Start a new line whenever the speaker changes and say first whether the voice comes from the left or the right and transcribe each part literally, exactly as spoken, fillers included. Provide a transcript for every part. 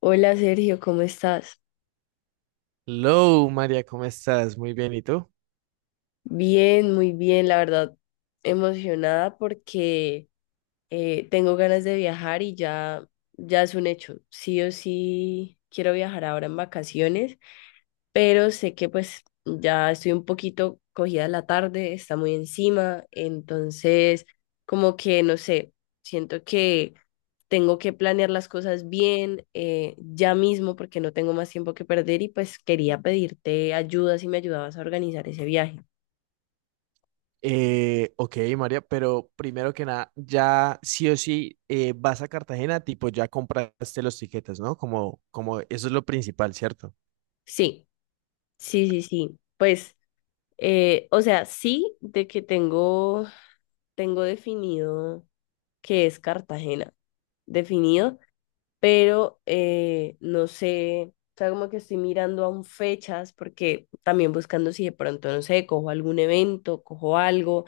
left: Hola Sergio, ¿cómo estás?
right: Hello, María, ¿cómo estás? Muy bien, ¿y tú?
left: Bien, muy bien, la verdad, emocionada porque eh, tengo ganas de viajar y ya, ya es un hecho. Sí o sí quiero viajar ahora en vacaciones, pero sé que pues ya estoy un poquito cogida la tarde, está muy encima, entonces como que no sé, siento que tengo que planear las cosas bien, eh, ya mismo porque no tengo más tiempo que perder y pues quería pedirte ayuda si me ayudabas a organizar ese viaje.
right: Eh, ok, María, pero primero que nada, ya sí o sí eh, vas a Cartagena, tipo ya compraste los tiquetes, ¿no? Como, como eso es lo principal, ¿cierto?
left: Sí, sí, sí, sí. Pues, eh, o sea, sí, de que tengo, tengo definido que es Cartagena, definido, pero eh, no sé, o sea, como que estoy mirando aún fechas, porque también buscando si de pronto, no sé, cojo algún evento, cojo algo,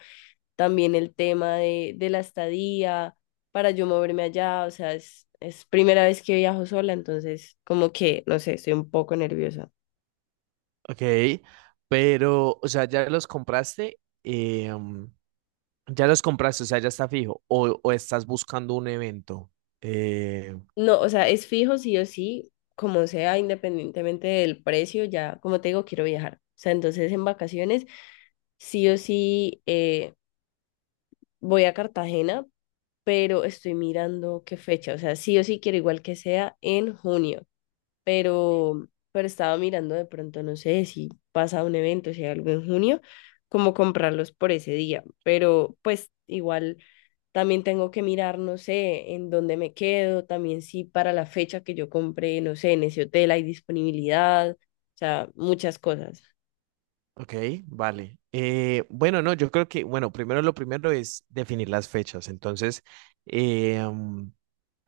left: también el tema de, de la estadía, para yo moverme allá, o sea, es, es primera vez que viajo sola, entonces como que, no sé, estoy un poco nerviosa.
right: Ok, pero, o sea, ya los compraste, eh, mm, ya los compraste, o sea, ya está fijo, o, o estás buscando un evento. Eh,
left: No, o sea, es fijo sí o sí, como sea, independientemente del precio, ya, como te digo, quiero viajar. O sea, entonces en vacaciones sí o sí, eh, voy a Cartagena, pero estoy mirando qué fecha. O sea, sí o sí quiero igual que sea en junio, pero, pero estaba mirando de pronto, no sé si pasa un evento, si hay algo en junio, como comprarlos por ese día. Pero pues igual también tengo que mirar, no sé, en dónde me quedo, también si para la fecha que yo compré, no sé, en ese hotel hay disponibilidad, o sea, muchas cosas.
right: ok, vale. Eh, bueno, no, yo creo que, bueno, primero lo primero es definir las fechas, entonces. em,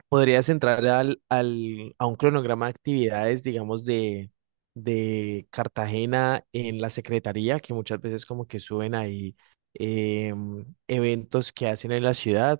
right: Podrías entrar al, al- a un cronograma de actividades, digamos, de, de Cartagena en la Secretaría, que muchas veces como que suben ahí em, eventos que hacen en la ciudad.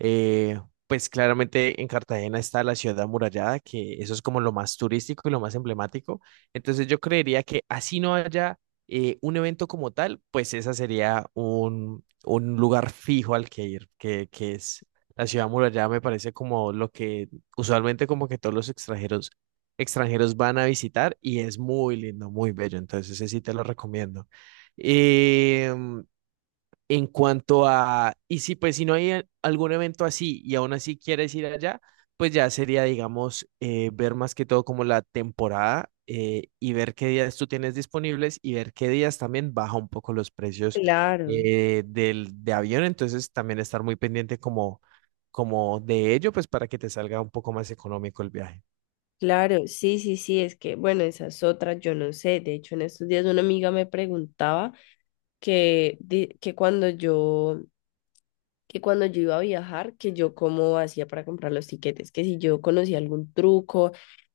right: Eh, pues claramente en Cartagena está la ciudad amurallada, que eso es como lo más turístico y lo más emblemático. Entonces yo creería que así no haya eh, un evento como tal, pues esa sería un, un lugar fijo al que ir, que, que es la ciudad amurallada, me parece como lo que usualmente como que todos los extranjeros, extranjeros van a visitar y es muy lindo, muy bello. Entonces ese sí te lo recomiendo. Em, en cuanto a, y si pues si no hay a- algún evento así y aún así quieres ir allá, pues ya sería, digamos, eh, ver más que todo como la temporada eh, y ver qué días tú tienes disponibles y ver qué días también baja un poco los precios
left: Claro.
right: eh, del, de avión. Entonces también estar muy pendiente como, como de ello, pues para que te salga un poco más económico el viaje.
left: Claro, sí, sí, sí, es que, bueno, esas otras, yo no sé. De hecho, en estos días una amiga me preguntaba que, di- que cuando yo, que cuando yo iba a viajar, que yo cómo hacía para comprar los tiquetes, que si yo conocía algún truco,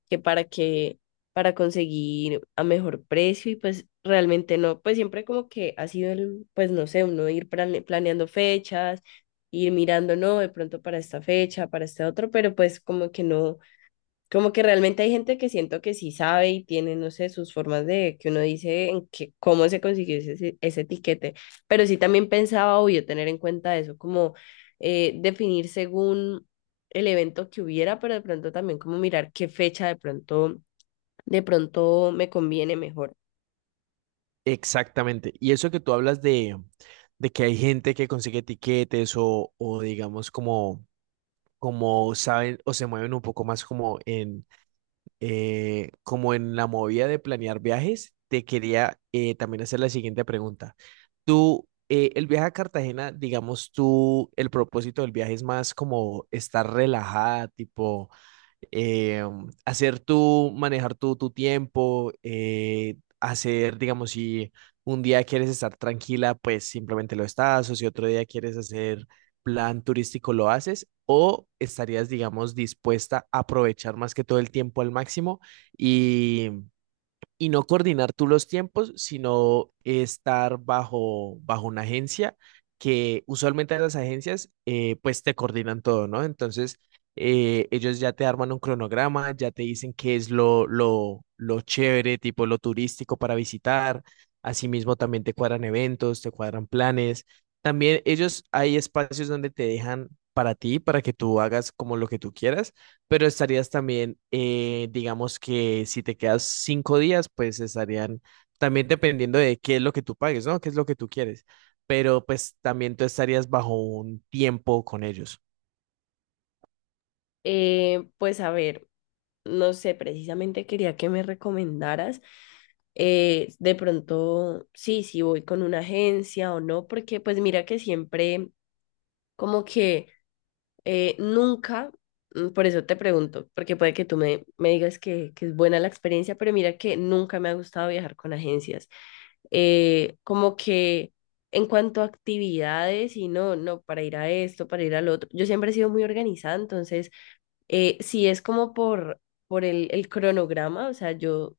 left: que para que, para conseguir a mejor precio, y pues realmente no, pues siempre como que ha sido el, pues no sé, uno ir plane- planeando fechas, ir mirando, no, de pronto para esta fecha, para este otro, pero pues como que no. Como que realmente hay gente que siento que sí sabe y tiene, no sé, sus formas de que uno dice en que, cómo se consiguió ese, ese etiquete. Pero sí también pensaba, obvio, tener en cuenta eso, como eh, definir según el evento que hubiera, pero de pronto también como mirar qué fecha de pronto, de pronto me conviene mejor.
right: Exactamente. Y eso que tú hablas de, de que hay gente que consigue tiquetes, o, o digamos como como saben o se mueven un poco más como en, eh, como en la movida de planear viajes, te quería eh, también hacer la siguiente pregunta. Tú, eh, el viaje a Cartagena, digamos tú, el propósito del viaje es más como estar relajada, tipo eh, hacer tú, manejar tú tu tiempo, eh, hacer, digamos, si un día quieres estar tranquila, pues simplemente lo estás, o si otro día quieres hacer plan turístico, lo haces, o estarías, digamos, dispuesta a aprovechar más que todo el tiempo al máximo y y no coordinar tú los tiempos, sino estar bajo, bajo una agencia, que usualmente las agencias eh, pues te coordinan todo, ¿no? Entonces eh, ellos ya te arman un cronograma, ya te dicen qué es lo, lo, lo chévere, tipo lo turístico para visitar. Asimismo también te cuadran eventos, te cuadran planes. También ellos hay espacios donde te dejan para ti, para que tú hagas como lo que tú quieras. Pero estarías también, eh, digamos que si te quedas cinco días, pues estarían también dependiendo de qué es lo que tú pagues, ¿no? ¿Qué es lo que tú quieres? Pero pues también tú estarías bajo un tiempo con ellos.
left: Eh, pues a ver, no sé, precisamente quería que me recomendaras, eh, de pronto, sí, si voy con una agencia o no, porque pues mira que siempre como que eh, nunca, mm, por eso te pregunto, porque puede que tú me, me digas que, que es buena la experiencia, pero mira que nunca me ha gustado viajar con agencias. Eh, como que en cuanto a actividades y no, no, para ir a esto, para ir al otro, yo siempre he sido muy organizada, entonces, eh, si es como por, por el, el cronograma, o sea, yo,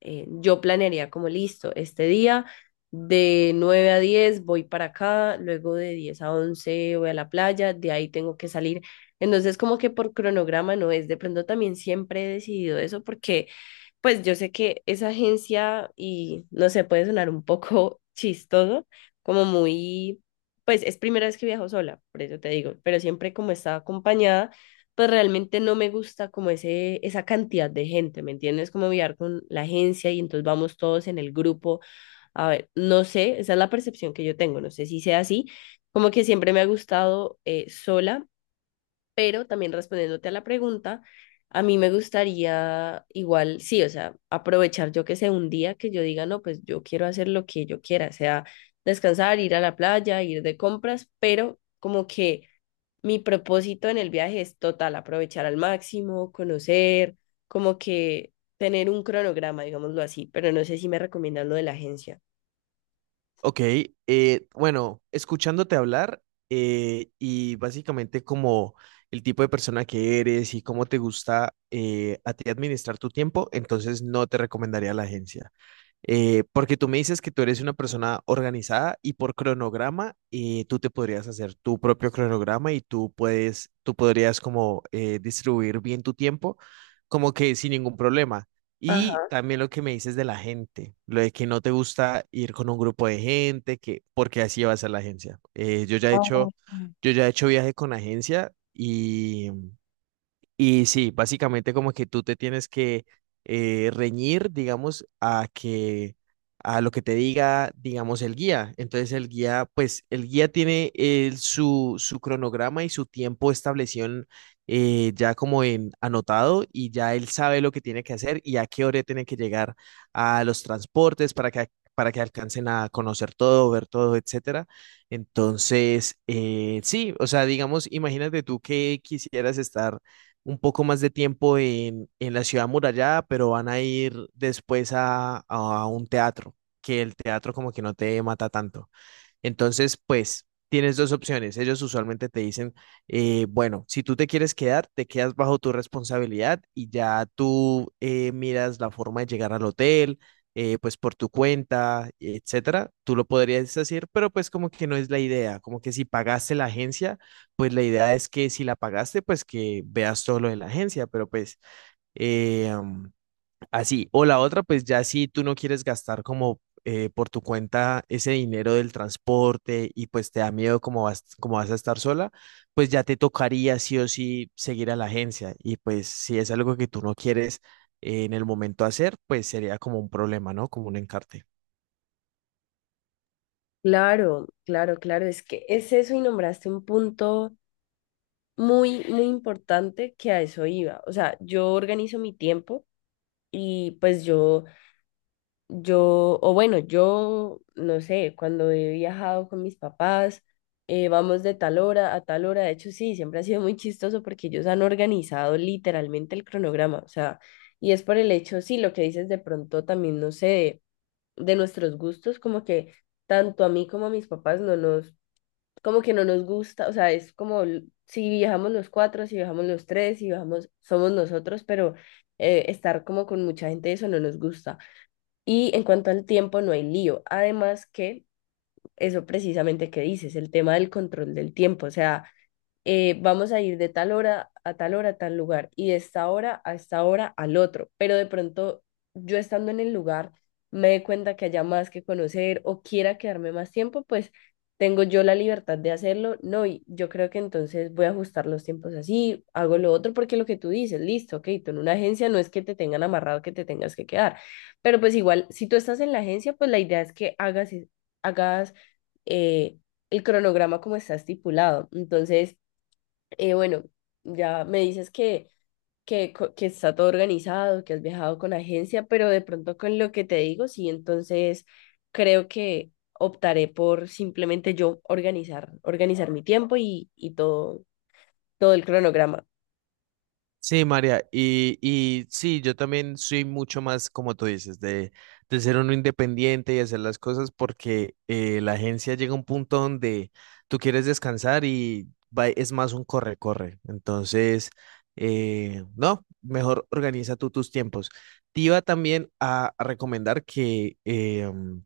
left: eh, yo planearía como listo, este día de nueve a diez voy para acá, luego de diez a once voy a la playa, de ahí tengo que salir. Entonces como que por cronograma no es, de pronto también siempre he decidido eso porque pues yo sé que esa agencia, y no sé, puede sonar un poco chistoso, como muy, pues es primera vez que viajo sola, por eso te digo, pero siempre como estaba acompañada, pues realmente no me gusta como ese, esa cantidad de gente, ¿me entiendes? Como viajar con la agencia y entonces vamos todos en el grupo. A ver, no sé, esa es la percepción que yo tengo, no sé si sea así, como que siempre me ha gustado, eh, sola, pero también respondiéndote a la pregunta, a mí me gustaría igual, sí, o sea, aprovechar yo que sé un día que yo diga, no, pues yo quiero hacer lo que yo quiera, sea descansar, ir a la playa, ir de compras, pero como que mi propósito en el viaje es total, aprovechar al máximo, conocer, como que tener un cronograma, digámoslo así, pero no sé si me recomiendan lo de la agencia.
right: Ok, eh, bueno, escuchándote hablar eh, y básicamente como el tipo de persona que eres y cómo te gusta eh, a ti administrar tu tiempo, entonces no te recomendaría la agencia. Eh, porque tú me dices que tú eres una persona organizada y por cronograma eh, tú te podrías hacer tu propio cronograma y tú puedes, tú podrías como eh, distribuir bien tu tiempo como que sin ningún problema. Y
left: Ajá.
right: también lo que me dices de la gente, lo de que no te gusta ir con un grupo de gente, que porque así va a ser la agencia. Eh, yo ya he hecho, yo ya he hecho viaje con agencia y y sí, básicamente como que tú te tienes que eh, reñir, digamos, a que a lo que te diga, digamos, el guía. Entonces el guía, pues el guía tiene eh, su, su cronograma y su tiempo establecido en, eh, ya como en anotado y ya él sabe lo que tiene que hacer y a qué hora tiene que llegar a los transportes para que, para que alcancen a conocer todo, ver todo, etcétera. Entonces, eh, sí, o sea, digamos, imagínate tú que quisieras estar un poco más de tiempo en, en la ciudad amurallada, pero van a ir después a, a un teatro, que el teatro como que no te mata tanto. Entonces, pues tienes dos opciones. Ellos usualmente te dicen, eh, bueno, si tú te quieres quedar, te quedas bajo tu responsabilidad y ya tú eh, miras la forma de llegar al hotel, eh, pues por tu cuenta, etcétera. Tú lo podrías decir, pero pues como que no es la idea. Como que si pagaste la agencia, pues la idea es que si la pagaste, pues que veas todo lo de la agencia, pero pues. eh, mm, Así, o la otra, pues ya si tú no quieres gastar como eh, por tu cuenta ese dinero del transporte, y pues te da miedo como vas, como vas a estar sola, pues ya te tocaría sí o sí seguir a la agencia. Y pues si es algo que tú no quieres eh, en el momento hacer, pues sería como un problema, ¿no? Como un encarte.
left: Claro, claro, claro, es que es eso y nombraste un punto muy, muy importante que a eso iba. O sea, yo organizo mi tiempo y pues yo, yo, o bueno, yo, no sé, cuando he viajado con mis papás, eh, vamos de tal hora a tal hora. De hecho, sí, siempre ha sido muy chistoso porque ellos han organizado literalmente el cronograma. O sea, y es por el hecho, sí, lo que dices de pronto también, no sé, de, de nuestros gustos, como que tanto a mí como a mis papás no nos como que no nos gusta, o sea, es como l- si viajamos los cuatro, si viajamos los tres, si viajamos, somos nosotros, pero eh, estar como con mucha gente, eso no nos gusta. Y en cuanto al tiempo, no hay lío. Además que eso precisamente que dices, el tema del control del tiempo, o sea, eh, vamos a ir de tal hora a tal hora a tal lugar y de esta hora a esta hora al otro, pero de pronto yo estando en el lugar me dé cuenta que haya más que conocer o quiera quedarme más tiempo, pues tengo yo la libertad de hacerlo, no, y yo creo que entonces voy a ajustar los tiempos así, hago lo otro, porque lo que tú dices, listo, ok, tú en una agencia no es que te tengan amarrado que te tengas que quedar, pero pues igual, si tú estás en la agencia, pues la idea es que hagas, hagas, eh, el cronograma como está estipulado, entonces, eh, bueno, ya me dices que, que, co- que está todo organizado, que has viajado con agencia, pero de pronto con lo que te digo, sí, entonces creo que optaré por simplemente yo organizar, organizar mi tiempo y, y todo, todo el cronograma.
right: Sí, María, y, y sí, yo también soy mucho más, como tú dices, de, de ser uno independiente y hacer las cosas porque eh, la agencia llega a un punto donde tú quieres descansar y va- es más un corre-corre. Entonces, eh, no, mejor organiza tú tus tiempos. Te iba también a, a recomendar que em,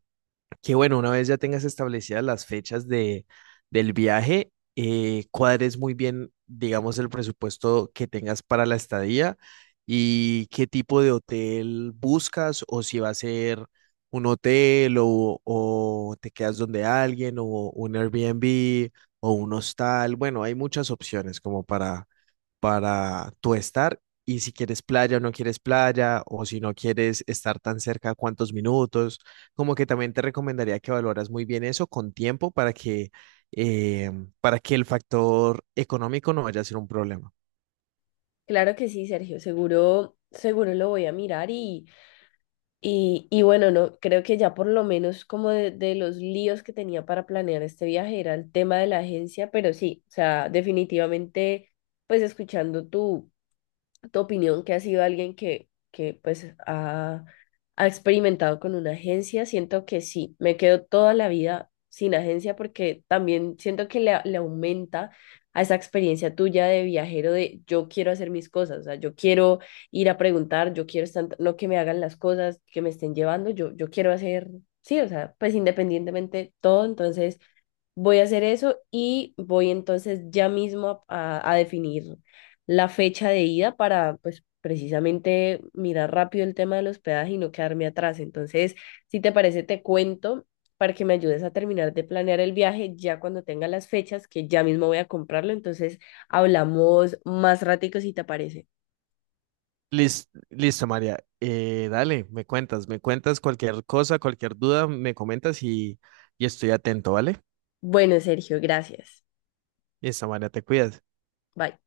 right: que bueno, una vez ya tengas establecidas las fechas de, del viaje, eh, cuadres muy bien, digamos, el presupuesto que tengas para la estadía y qué tipo de hotel buscas o si va a ser un hotel, o, o te quedas donde alguien, o un Airbnb o un hostal. Bueno, hay muchas opciones como para, para tú estar, y si quieres playa o no quieres playa o si no quieres estar tan cerca, cuántos minutos. Como que también te recomendaría que valoras muy bien eso con tiempo para que, eh, para que el factor económico no vaya a ser un problema.
left: Claro que sí, Sergio, seguro, seguro lo voy a mirar y, y, y bueno, no, creo que ya por lo menos como de, de los líos que tenía para planear este viaje era el tema de la agencia, pero sí, o sea, definitivamente, pues escuchando tu tu opinión, que ha sido alguien que, que pues ha, ha experimentado con una agencia, siento que sí, me quedo toda la vida sin agencia porque también siento que le, le aumenta a esa experiencia tuya de viajero de yo quiero hacer mis cosas, o sea, yo quiero ir a preguntar, yo quiero estar, no que me hagan las cosas, que me estén llevando, yo, yo quiero hacer, sí, o sea, pues independientemente todo, entonces... Voy a hacer eso y voy entonces ya mismo a, a- a definir la fecha de ida para, pues, precisamente mirar rápido el tema del hospedaje y no quedarme atrás. Entonces, si te parece, te cuento para que me ayudes a terminar de planear el viaje ya cuando tenga las fechas, que ya mismo voy a comprarlo. Entonces, hablamos más ratico si te parece.
right: Lis- Listo, María. Eh, dale, me cuentas, me cuentas cualquier cosa, cualquier duda, me comentas y, y estoy atento, ¿vale?
left: Bueno, Sergio, gracias.
right: Listo, María, te cuidas.
left: Bye.